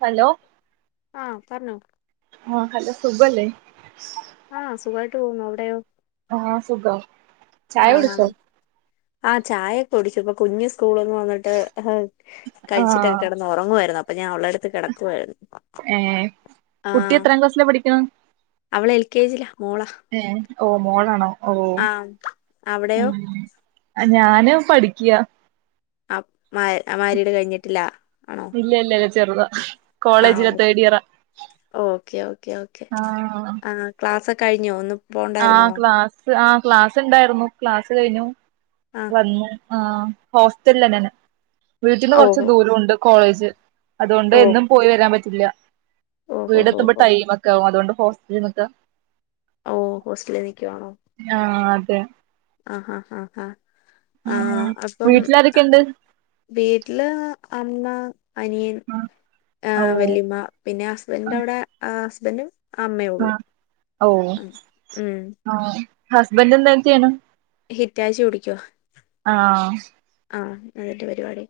Hello ആഹ് പറഞ്ഞോ ആഹ് ഹലോ സുഖല്ലേ ആഹ് സുഖമായിട്ട് പോവുന്നു അവിടെയോ ആഹ് സുഖം ചായ കുടിച്ചോ ആ ചായയൊക്കെ കുടിച്ചു ഇപ്പൊ കുഞ്ഞ് സ്കൂളിൽ നിന്ന് വന്നിട്ട് കഴിച്ചിട്ടൊക്കെ കിടന്ന് ഉറങ്ങുവായിരുന്നു അപ്പൊ അപ്പ ഞൻ ഓളെ ഏ കുട്ടി ആഹ് എത്രാം ക്ലാസ്സിലാ പഠിക്കണ അവള് എൽ കെ ജിലാ മോളാ ഓ മോളാണോ ഓ ആഹ് അവിടെയോ ഉം ഞാന് പഠിക്കയാ ആ മാ മാരിയട് കഴിഞ്ഞിട്ടില്ല ആണോ ഇല്ല ഇല്ല ഇല്ല ചെറുതാ ആ കോളേജിലാ ഓ തേർഡ് ഇയറാ ഓക്കെ ഓക്കെ ഓക്കെ ആഹ് ആ ക്ലാസ്സ് കഴിഞ്ഞോ ഇന്ന് പോണ്ടായിരുന്നോ ആഹ് ക്ലാസ് ആഹ് ക്ലാസ് ഉണ്ടായിരുന്നു ക്ലാസ് കഴിഞ്ഞു ആഹ് വന്നു ആ ഹോസ്റ്റല് തന്നെെ വീട്ടിന്ന് ഓ കൊറച്ച് ദൂരംണ്ട് കോളേജ് അതുകൊണ്ട് ഓ എന്നും പോയി വരാൻ പറ്റില്ല ഓഹോ വീടെ ഹോ ഹോ എത്തുമ്പോ ഹോ ടൈമ് ഒക്കെ ആകും അതുകൊണ്ട് ഹോസ്റ്റലിൽ നിക്കാ ഓ ഹോസ്റ്റലിൽ നിൽക്കുവാണോ ആഹ് അതെ ആഹ് ആഹ് ആഹ് ആഹ് ആഹ് അപ്പം വീട്ടിലാരൊക്കെണ്ട് വീട്ടില് അമ്മ അനിയൻ ആ ഓ വല്ലിയമ്മ പിന്നെ ഹസ്ബൻഡന്റെ അവിടെ ഹസ്ബൻറും ആ ഓ ഉം ആ ഹസ്ബൻ്റ് ഹിറ്റാച്ചി ഓടിക്കുവാ ആഹ! ആ അതിൻ്റെ പരിപാടി.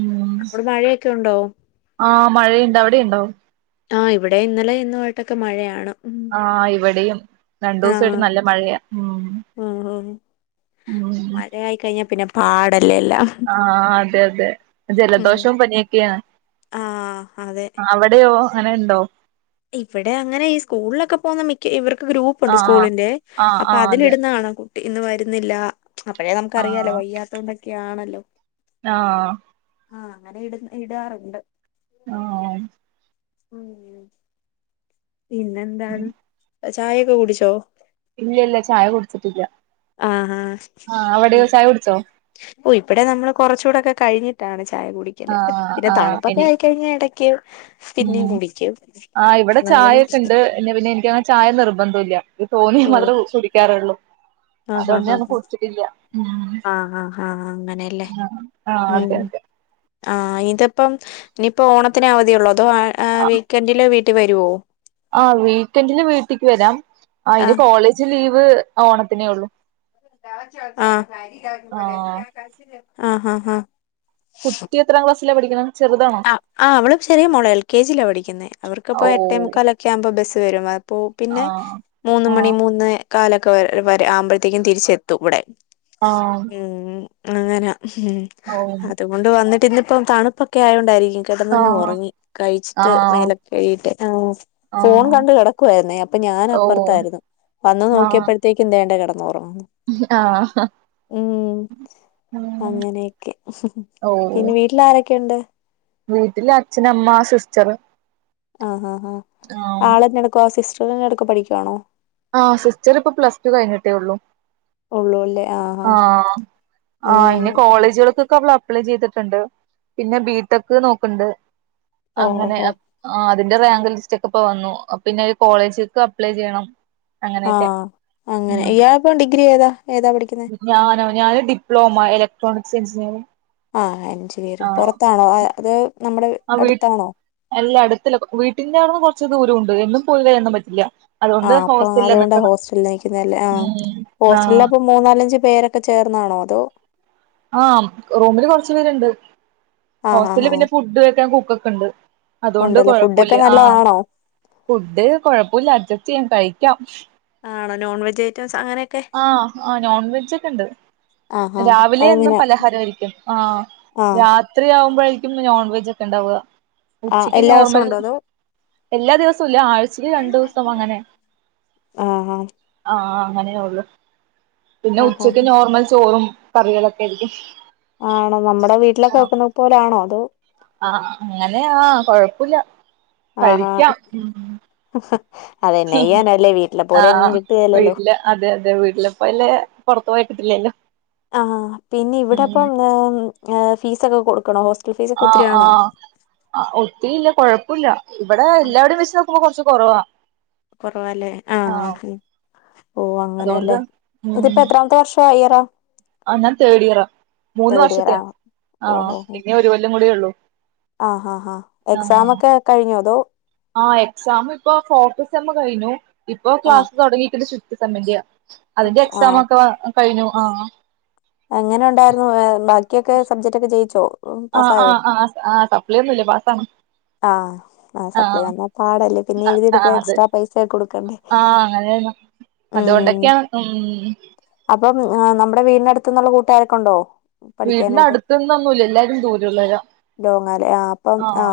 ഉം അവിടെ മഴയൊക്കെ ഉണ്ടോ ആ മഴയുണ്ട് അവിടെയുണ്ടോ? ആ ഇവിടെ ഇന്നലെ ഇന്നയിട്ടൊക്കെ മഴയാണ്. ഉം ആ ഇവിടെയും. രണ്ടു ആഹ് ദിവസമായിട്ട് നല്ല മഴയാ ഉം ഉം ഉം ഉം മഴയായി കഴിഞ്ഞാ പിന്നെ പാടല്ലേ എല്ലാം ആഹ! അതെ! അതെ! ഉം ജലദോഷവും പനിയൊക്കെയാണ്. ആഹ് അതെ അവിടെയോ അങ്ങനെ ഉണ്ടോ? ഇവിടെ അങ്ങനെ ഈ സ്കൂളിലൊക്കെ പോകുന്ന മിക്ക ഇവർ ക്ക് ഗ്രൂപ്പുണ്ട് ആഹ് സ്കൂളിന്റെ ആഹ് ആഹ് അപ്പൊ ആഹ് അതില അതെ ഇടുന്ന കാണാം കുട്ടി ഇന്ന് വരുന്നില്ല. അപ്പഴേ നമുക്കറിയാലോ ആഹ് വയ്യാത്ത കൊണ്ടൊക്കെ ആണല്ലോ. ആഹ് ആഹ! അങ്ങനെ ഇ ഇടാറുണ്ട് ആഹ് ഉ പിന്നെന്താണ് ചായയൊക്കെ കുടിച്ചോ? ഇല്ല ഇല്ല ചായ കുടിച്ചിട്ടില്ല. ആഹഹ ആഹ് അവിടെയോ ചായ കുടിച്ചോ ഓ ഇവിടെ നമ്മൾ കൊറച്ചുടൊക്കെ- കഴിഞ്ഞിട്ടാണ് ച്ച് ചായ കുടിക്കല്. ആഹ് പിന്നെ ആഹ് തണുപ്പൊക്കെ എനി ആയികഴിഞ്ഞ ഇടക്ക് പിന്നെയും കുടിക്കും. ചായക്കെണ്ട് പിന്ന പിന്നെ എനിക്കങ്ങനെ ചായ നിർബന്ധം ഇല്ല ഇത് തോന്നി ഓ മാത്രേ കുടിക്കാറുള്ളൂ. ആഹ് ആഹ് അതൊട്ന്നെന്ന് ആഹ് കുടിച്ചിട്ടില്ല ഉം ആഹ് ആഹ് ആഹ് അങ്ങനെയല്ലേ ആഹ! ആഹ! അതെ! അതെ. ആഹ! ഇതിപ്പം ഇനിയിപ്പോ ഓണത്തിന് അവധിയെ ഉള്ളോ അതോ വീക്കെൻഡില് വീട്ടിൽ വരുവോ? ആ വീക്കെന്ഡില് വീട്ടിക്ക് വരാം. അയ് ന് ആഹ് കോളേജ് ലീവ് ഓണത്തിനേ ഉള്ളു. ആഹ് ആഹ് ആഹ് ആഹ് ആഹ്. കുട്ടി എത്രാം ക്ലാസ്സിലാ പഠിക്കണെ? ചെറുതാണോ ആഹ് ആഹ് അവള് ചെറിയ മോളാ എൽ കെ ജിലാ പഠിക്കുന്നെ. അവർക്കിപ്പോ ഓഹ് എട്ടേമുക്കാലൊക്കെ ആവുമ്പോ ബസ്സ് വരും വ അപ്പോ പിന്നെ ആഹ് മൂന്ന് മണി മൂന്ന് കാലൊക്കെ വരെ ആവുമ്പോഴത്തേക്കും തിരിച്ചെത്തു ഇവിടെ. ആഹ് ആഹ് ഉം അങ്ങനെ ഓഹ് അതുകൊണ്ട് വന്നിട്ട് ഇന്നിപ്പം തണുപ്പ് ക്കെ ആയോണ്ടായിരിക്കും കെടന്നങ്ങ് ആഹ് ഒറങ്ങി. കഴിച്ചിട്ട് ആഹ് മേലൊക്കെ കഴീട്ട്. ആഹ് ഫോൺ ആഹ് കണ്ട് കിടക്കുവായിര്ന്നേ അപ്പ ഓഹ് ഞാനപ്പുറത്തായിരുന്നു. വന്ന് ആഹ് നോക്കിയപ്പഴത്തേക്ക് ദേണ്ടെ കെട ആഹ് ഉം അങ്ങനെയൊക്കെ. ഓഹ് പിന്നെ വീട്ടിലാരൊക്കെയുണ്ട്? വീട്ടില് അച്ഛനമ്മ സിസ്റ്ററ് ആഹ! ആ.. ആ.. ആളെന്നെടുക്കുവാ [unintelligible] പഠിക്കവാണോ? ആഹ് സിസ്റ്റർ ഇപ്പോ പ്ലസ് ടു കഴിഞ്ഞിട്ടേ ഒള്ളു ഉള്ളൂ അല്ലേ! ആഹ് ആഹ് ഇനി ഉം കോളേജുകൾക്ക് ക്കെ അവള് അപ്ലൈ ചെയ്തിട്ടുണ്ട് പിന്നെ ബിടെക് നോക്കണ്ട്. ഓഹോ അങ്ങനെഅത് ആഅതി എന്റെ റാങ്ക് ലിസ്റ്റ ഒക്കെ ഇപ്പോ വന്നു. പിന്നെ ഒരു കോളേജെ അപ്ലൈ ചെയ്യണം. ആഹ! അങ്ങനെയൊക്കെ അങ്ങനെ ഉം ഇയാള് ഇപ്പോ ഡിഗ്രി ഏതാ? ഏതാ പഠിക്കുന്നെ ഞാനോ ഞാന് ഡിപ്ലോമ ഇലക്ട്രോണിക്സ് എഞ്ചിനീയറിംഗ്. ആഹ് അഞ്ചു പേര് ആഹ് പുറത്താണോ അത് നമ്മുടെ ആഹ് വീട്ട് അടുത്താണോ അല്ല അടുത്തല്ല വീട്ടിന്റെവ്ട്ന്ന് കൊർച്ച് ദൂരവുണ്ട് എന്നും പോയിവരാനൊന്നും പറ്റില്ല അതുകൊണ്ട് ആഹ് അപ്പൊ ഹോസ്റ്റലിലാ അതുകൊണ്ടാ നിക്കണെ ഹോസ്റ്റലില് നിക്കുന്നല്ലേ ആഹ്. ഉം ഹോസ്റ്റലിൽ ആഹ് അപ്പ മൂന്നാലഞ്ച് പേരൊക്കെ ചേർന്നാണോ അതോ? ആഹ! റൂമില് കുറച്ചു പേരുണ്ട് ആഹ് ആഹ് ഹോസ്റ്റലില്. ആഹ് പിന്നെ ഫുഡ് വെക്കാൻ കുക്കൊക്കെ ഉണ്ട്. അതുകൊണ്ട് ഉണ്ടല്ലേ ഫുഡൊക്കെ കൊഴപ്പില്ല ആഹ! നല്ലതാണോ ഫുഡ് കൊഴപ്പില്ല അഡ്ജസ്റ്റ് ചെയ്യാൻ കഴിക്കാം. ആണോ നോൺവെജ് ഐറ്റംസ് അങ്ങനെയൊക്കെ ആഹ് ആ നോൺ വെജ് ഒക്കെ ഇണ്ട് ആഹാ രാവിലെ എന്നും അതെങ്ങനെ പലഹാരമായിരിക്കും ആഹ് ആഹ് രാത്രി ആവുമ്പോഴും നോൺവെജ് ഒക്കെ ഉണ്ടാവുക ആഹ് ഉച്ചയ്ക്ക് എല്ലാ ദിവസവും നോർമൽ ഉണ്ടോ അതോ എല്ലാ ദിവസവുംല്ല ആഴ്ചക്ക് രണ്ടു ദിവസം അങ്ങനെ ആഹ് ആഹ് ആഹ അങ്ങനെയള്ളു പിന്നെ ഓഹോ ഉച്ചക്ക് നോർമൽ ചോറും കറികളൊക്കെയാരിക്കും ആണോ നമ്മുടെ വീട്ടിലൊക്കെ വെക്കുന്നത് പോലൊണോ അതോ ആഹ് അങ്ങനെയാ കൊഴപ്പില്ല ആഹാ കഴിക്കാം അതെന്നെ ചെയ്യാനല്ലേ വീട്ടിലെ പോലെ എങ്ങും ആഹ് കിട്ടുകേലല്ലോ വീട്ടില് അതെ അതെ വീട്ടിലപ്പ പുറ തോയിട്ടില്ലല്ലോ ആഹ് പിന്നെ ഇവിടിപ്പം ഫീസ് ഒക്കെ കൊടുക്കണോ ഹോസ് ആ ആഹ് ആ ഒത്തിരി ഇല്ല കുഴപ്പമില്ല ഇവിടെ എല്ലാടെയും വെച്ച് നോക്കുമ്പോ കുറച്ച കുറവാ കൊറവല്ലേ ആഹ ഓ അതുകൊണ്ട് അങ്ങനെയല്ലേ ഇതിപ്പോ എത്രാമത്തെ വർഷംയിറാ ആ ഞാൻ തേർഡ് ഇയറാ മൂന്ന് തേർഡ് ഇയർ ആ വർഷത്തേയാ ആ ഇനിഒരു കൊല്ലം കുടിയേയുള്ളു ആഹ് ഹാ എക്സാം ഒക്കെ കഴിഞ്ഞോ അതോ ആഹ എക്സാം ഇപ്പോ ഫോർത്ത് സെമ്മ് കഴിഞ്ഞു ഇപ്പൊ ആ ക്ലാസ് തുടങ്ങിട്ടുണ്ട് ഫിഫ്ത്ത് സെമ്മിന്റെയാ അതിന്റെ എക്സ് ആ എക്സാം ഓക്കെ. ഒക്കെ കഴിഞ്ഞു ആഹ് എങ്ങനെ ഉണ്ടായിരുന്നു വേ ബാക്കി ബാക്കിയൊക്കെ സബ്ജക്റ്റ് ഒക്കെ ജയിച്ചോ ആഹ് പാസായോ ആഹ് ആഹ് ആഹ് സപ്ലി ഒന്നുല്ല പാസ്സാണ് ആഹ് ആ സപ്ലി ആഹ് വന്നാ പാടല്ലേ പിന്നെ ആഹ് എഴുതിയെടുക്ക എക്സ്ട്രാ പൈസ കൊടുക്കണ്ടേ ഉം ഉം അതുകൊണ്ടൊക്കെയ ഉ അപ്പം നമ്മുടെ വീടിന്റെനടുത്ത നിന്നുള്ള കൂട്ടുകാരൊക്കെ ഉണ്ടോ വീടിന്റെ പഠിക്കാനായിട്ട് അടുത്തന്നൊന്നുംല്ല എല്ലാരും ദൂരള്ളരാ ലോങ്ങാലെ ആ അപ്പം ആഹ ആ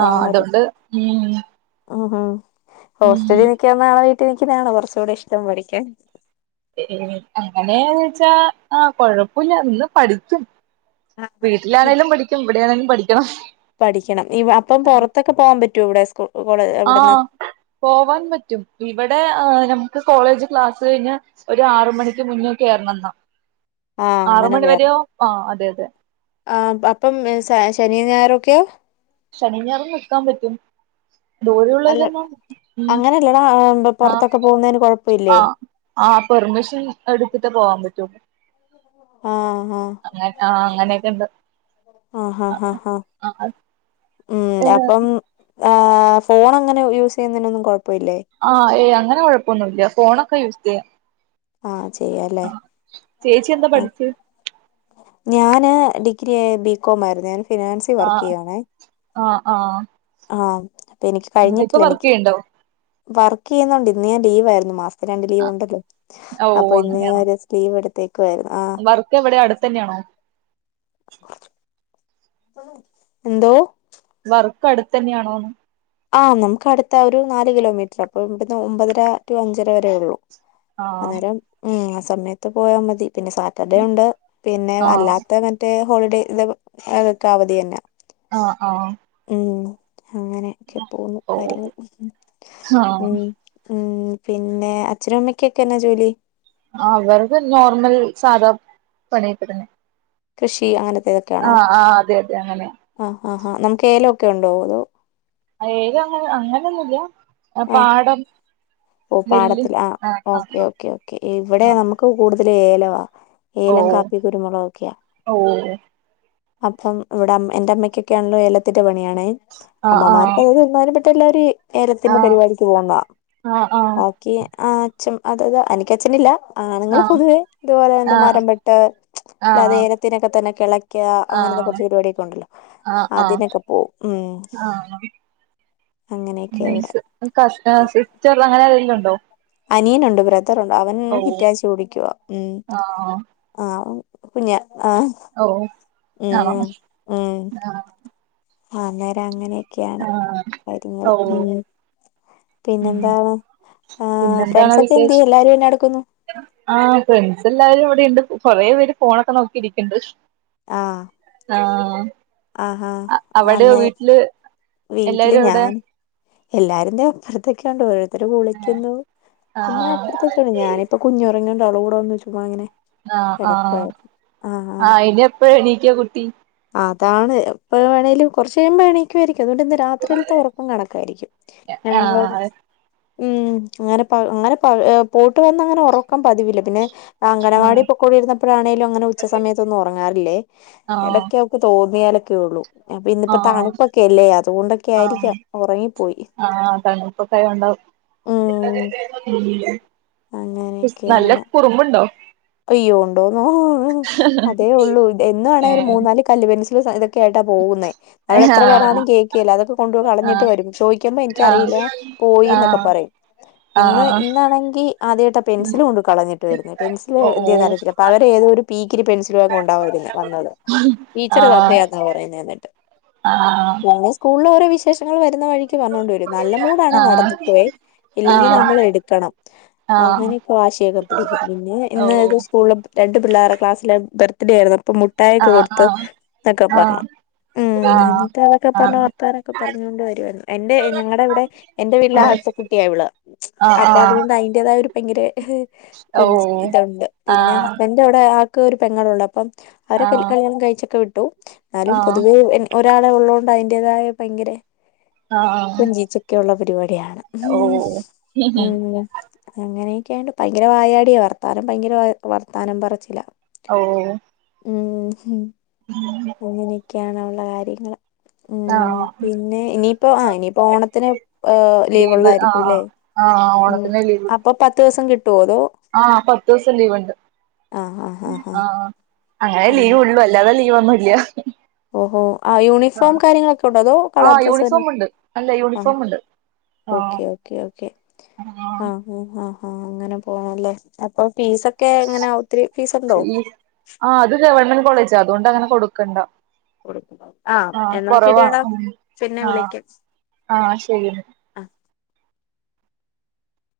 ആഹ അതുകണ്ട് ഉ ഉം ഹ ഹോസ്റ്റലിൽ നിക്കുന്നാണോ വീട്ടിൽ നിക്കുന്നതാണോ കുറച്ച് കൂടി ഇഷ്ടം പഠിക്കാൻ ഏ അങ്ങനെയന്ന് വെച്ചാ ആ കൊഴപ്പില്ല അന്ന് പഠിക്കും ഇ വീട്ടിലാണേങ്കിലും പഠിക്കും ഇവിടെയാണെങ്കിലും പഠിക്കണം അപ്പം പുറത്തൊക്കെ പോവാൻ പറ്റൂ ഇവിടെ സ്കൂ കോളേ ഇവിടുന്ന് ആഹ് പോവാൻ പറ്റും ഇവിടെ ആ കോളേജ് ക്ലാസ് കഴിഞ്ഞ ഒരു ആറ് മണിക്ക് മുന്നേ കയറണം എന്നാ ആ ആറു അങ്ങനെ മണി കേറണം വരെയോ ആ അതെ അതെ ആ അപ്പം ശനിയും ഞായറോക്കെയോ ശനിഞ്ഞാർ നിെക്കാൻ പറ്റും അല്ല ദൂരെയള്ളവരെന്നാ അങ്ങനെയല്ലടാ ആ, ബ- ആ പുറത്തൊക്കെ പോകുന്നതിന് ആ കുഴപ്പമില്ലേ ആ ആ അങ്ങ ആ അങ്ങനെയൊക്കെ ഉണ്ട് ആ ഹഹ ആ ഹഹ ഉം അപ്പം ആ് ഫോൺ അങ്ങനെ യൂസ് ചെയ്യുന്നതിനൊന്നും കുഴപ്പ ആ ഏയ് അങ്ങനെ കൊഴപ്പൊന്നുല്ല ഫോണ് ആ ചെയ്യല്ലേ ചേച്ചി എന്താ ആ പഠിച്ചേ ഞാൻ ന് ഡിഗ്രി ബികോം ആയിരുന്നു ഞാൻ ഫിനാൻസി വർക്ക് ആഹ് ചെയ്യണേ ആഹ് ആഹ് ആ എനിക്ക് ഇപ്പൊ കഴിഞ്ഞിട്ടില്ല വർക്ക് എനിക്ക് ചെയ്യണ്ടോ രണ്ട് ലീവ് ഉണ്ടല്ലോ ഓ അപ്പൊ ഇന്ന് അങ്ങനെയാണോ ഞാൻഒരു ദിവസം ലീവ് എടുത്തേ വർക്ക് എവിടാ അടുത്ത് തന്നെയാണോ എന്തോ വർക്ക് അടുത്ത് തന്നെയാണോന്ന് ആ നമുക്ക് അടുത്ത ഒരു നാല് കിലോമീറ്റർ അപ്പൊ ഇവിടുന്ന് ഒമ്പതര ടു അഞ്ചര വരേ ഉള്ളൂ ആഹ് അന്നേരം ഉം ആ സമയത്ത് പോയാ മതി പിന്നെ സാറ്റർഡേ ഉണ്ട് പിന്നെ ആഹ് അല്ലാത്ത മറ്റേ ഹോളിഡേ ഇതോക്കെ അവധി തന്നെ ആ ആ ഉ അങ്ങനെയൊക്കെ പോകുന്നു ഓ കാര്യങ്ങൾ ഉം ആഹ് ഉം പിന്നെ അച്ഛനും അമ്മക്കൊക്കെന്നാ ജോലി അവര്ത് നോർമൽ സാധാ പണിയൊക്കെ തന്നെ കൃഷി അങ്ങനത്തെതൊക്കെയാണോ ആആ അതെ അതെ അങ്ങനെയ ആ നമുക്ക് ഏലൊക്കെണ്ടോ അതോ ഏലം അങ്ങനെ അങ്ങനെന്നുല്ല ആഹ് പാടം ഓ നെല്ല് പാടത്തില് ആ ആഹ് ഓക്കേ ആഹ് ആഹ് ഓക്കേ ഓക്കേ ഇവിടെ ആഹ് നമുക്ക് കൂടുതൽ ഏലവാ ഓ ഏലം കാപ്പി കുരുമുളക് ഒക്ക്യ ഓ അപ്പം ഇവിടം എന്റെ അമ്മക്കൊക്കെയാണല് എഏത്തിന്റെ പണിയാണ് ആഹ് ആഹ് അമ്മമാർക്ക് അ തരുമാ മറ്റല്ലാര് ഏലത്തിന്റെ പരിപാടിക്ക് പോവുന്ന ആഹ് ആഹ് ബാക്കി ആ അച്ഛൻ അതത എനക്ക് അച്ഛന് ഇല്ല ആണുങ്ങള് ആഹ് പൊതുവേ ഇതുപോലെ എന്താ ആഹ് മരംവെ ട്ട് ആഹ് അല്ലാതെഏലത്തിനൊക്കെ തന്നെ കിളക്ക അങ്ങനത്തെ ആഹ് കുറച്ച് പരിപാടിയൊക്കെ ഉണ്ടല്ലോ ആഹ് ആഹ് ആഹ് അതിനൊക്കെ പോവും ഉം ആഹ് അങ്ങനെയൊക്കെ ഇവിടെ [unintelligible] അനിയനുണ്ട് ബ്രതറുണ്ട് അവൻ ഓ ഹിറ്റാച്ചി ഓടിക്കുവാ ഉ ആ ആ കുഞ്ഞ ഓ ആണോ മ് മ് മ് ആ അന്നേരം അങ്ങനെയൊക്കെയാണ് ആ കാര്യങ്ങള് ഓ ഉം ഉം പിന്നെന്ത ആ പിന്നെന്താണ് ഫ്രണ്ട്സ് ഒക്കെ എന്തേ വിശേഷം എല്ലാരും എന്നാ എടുക്കുന്നു ആ ഫ്രണ്ട്സ് എല്ലാരും ഇവിടെണ്ട് കൊറേ പേര് ഫോണൊക്കെ നോക്കിയിരിക്ക്ണ്ട് ആ ആ ആഹാ അവിടൊ അന്നേ വീട്ടില് വീട്ടില് എല്ലാരും എവിടെ ഞാൻ എല്ലാരുന്റെയും അപ്പുറത്തെക്കാണ്ട് ഓ തര് കുളിക്കുന്നു ആ പിന്നെ അപ്പറത്തേക്ക ഞാനിപ്പോ കുഞ്ഞുറങ്ങണ്ട അവളും കൂടെന്നന്ന് ചുമ്മങ്ങനെ ആ ആ ആ ഇനി എപ്പഴ എണീക്ക കുട്ടി ആഹ് അതാണ് എപ്പ വേണെങ്കലും കുറച്ച് കഴുമ്പോ എണീക്കുവായിരിക്കും അതുകൊണ്ട് ഇന്ന് രാത്രിയിലത്തെ ഉറക്കം കണക്കായിരിക്കും ആ ആ ഞങ്ങ [inaudible] ഉം അങ്ങനെ പ അങ്ങനെ പൂട്ടി വന്ന അങ്ങനെ ഉറക്കൻ പതിവില്ല പിന്നെ ആ അംഗനവാടി പോക്കൊണ്ടി രുന്നപ്പോഴാണേങ്കലും അങ്ങനെ ഉച്ച സമയത്തൊന്നും ഉറങ്ങാറില്ലേ ഇടക് തോന്നിയാലൊക്കെ ഉള്ളു അപ്പൊ ആ ഇന്നിപ്പോ തണുപ്പൊക്കെല്ലേ അതുകൊണ്ടൊക്കെ ആയിരിക്കാം ഉറങ്ങിപ്പോയി ആഹ അതാണ് ഇപ്പൊ കൈ ഉണ്ടാവും ഉം നല്ല അങ്ങനെയൊക്കെയാണ് കുറുമ്പുണ്ടോ അയ്യോ ഉണ്ടോന്നോ അതേ ഉള്ളൂ എന്നാണേ ഏ ഒരു മൂന്നാല് കല്ല് പെൻസൽ സായി ഏട്ടാപോകുന്നേ നമ്മൾ ആ എത്ര പറഞാലും കേൾക്കല്ല അത് കൊണ്ട് ആ കളഞ്ഞിട്ട് വരും ചോദിക്കുമ്പോ ആ എനിക്കറിയില്ല ആ പോയിന്നൊക്കെ പറയും ഇന്ന് ആഹ് ഇന്നാണെങ്കി ആദ്യമായിട്ട പെൻസൽ കൊണ്ട് കളഞ്ഞിട്ട് വരുന്നു പെൻസില് ഓ ഓ എന്താന്ന് അറിയത്തില്ല പകരം പി ഇത്തിരി പെൻസില വക്കെ ഉണ്ടാമായിരുരുന്നു വന്നത് ടീച്ചറ് തന്നയാന്നാ പറയുന്നത് എന്നിട്ട് ആഹ ള്ള ഓരോ വിശേഷങ്ങൾ വരുന്ന വഴിക്ക് പറഞ്ഞോണ്ട വരും നല്ല മൂടാണ് ആഹ് നടന്നുക്കുവേ ഇല്ലെങ്കിൽ ആഹ് നമ്മൾ എടുക്കണം ആഹ് അങ്ങനെയൊക്കെ വാശിയൊക്കെ പിടിക്കും പിന്നെ ഓ ഇന്ന് ഇത് സ്കൂളിൽ രണ്ട് പിള്ളേടെ ക്ലാസ്സിലെ ബർത്ത്ഡേ ആയിരുന്നു ഇപ്പൊ മുട്ടായിക്ക ആഹ് കൊടുത്ത് ആഹ് എന്നൊക്കെ പറഞ്ഞു ആഹ് ഉം ആഹ് എന്നിട്ട് അതൊക്കെ ആഹ് ആഹ് ആഹ് പറഞ്ഞ ആഹ് വർത്താനൊക്കെ പറഞ്ഞൊണ്ട് വരുമായിയിരുന്നു എന്റെ ഞങ്ങളടെ ഇവിടെ എന്റെ വ [inaudible] അപ്പോ ത്തിന്റെ തയാ ഭയങ്കര ഓ കൊഞ്ച് ഇതുണ്ട് പിന്നെ ആഹ് ഹസ്ബൻഡ അവിടെ ആൾക്ക് ഒരു പെങ്ങൾ ഉള്ളൂ അപ്പം അവര ആഹ് കല്യാണം കഴിച്ചൊക്കെ വിട്ടു എന്നാലും ആഹ് പൊതുവേ ഒരാൾ ഉള്ളണ്ട് അതിന്റതായ ഭയങ്കര ആഹ് കൊഞ്ചിച്ചൊക്കെള്ള പരിപാടി ഓ ഉം അങ്ങനെയൊക്കെയണ്ട് ഭയങ്കര വായാടിയ വർ വർത്താനം ഭയങ്കര വർത്താനം പറച്ചില ഓ ഉം അങ്ങനെയൊക്കെയാണ് അവൾടെ കാര്യങ്ങള് ഉം ഉം ആഹ് പിന്നെ ഇനിയിപ്പ ആഹ് ഇനിയിപ്പോ ഓണത്തിന് ലീവ് ആഹ് ലീവ്ള്ളയിരിക്കുംല്ലേ ആഹ് ഉം ഓണത്തിന് ലീവ് അപ്പൊ പത്തു ദിവസം കിട്ടുവോ അതോ ആഹ് പത്ത് ദിവസം ലീവ്ണ്ട് ആ ആ ആ ആ ആഹ് അങ്ങനെ ആ ലീവള്ളൂ അല്ലാതെ ലീ ഒന്നുല്ല ഓഹോ ആഹ് യൂണിഫോം കാര്യങ്ങളൊക്കെ ഉണ്ടോ അതോ കളർ ആഹ് ഡ്രസ്സ് തന്നെ യൂണിഫോം ഉണ്ട് അല്ല ആഹ് യൂണിഫോം ഉണ്ട് ഓക്കെ ആഹ് ഓക്കെ ഓക്കെ ആഹ് ആഹ് അങ്ങനെ പോണല്ലേ അപ്പം ഫീസ് ആഹ് അത് ഗവൺമെന്റ് കോളേജാ അതുകൊണ്ട് അങ്ങനെ കൊടുക്കണ്ട ആഹ് എന്നാ കൊറവാ ശരിയാടാ ഉം പിന്നെ ആഹ് വിളിക്കാം ആഹ് ശരി ആ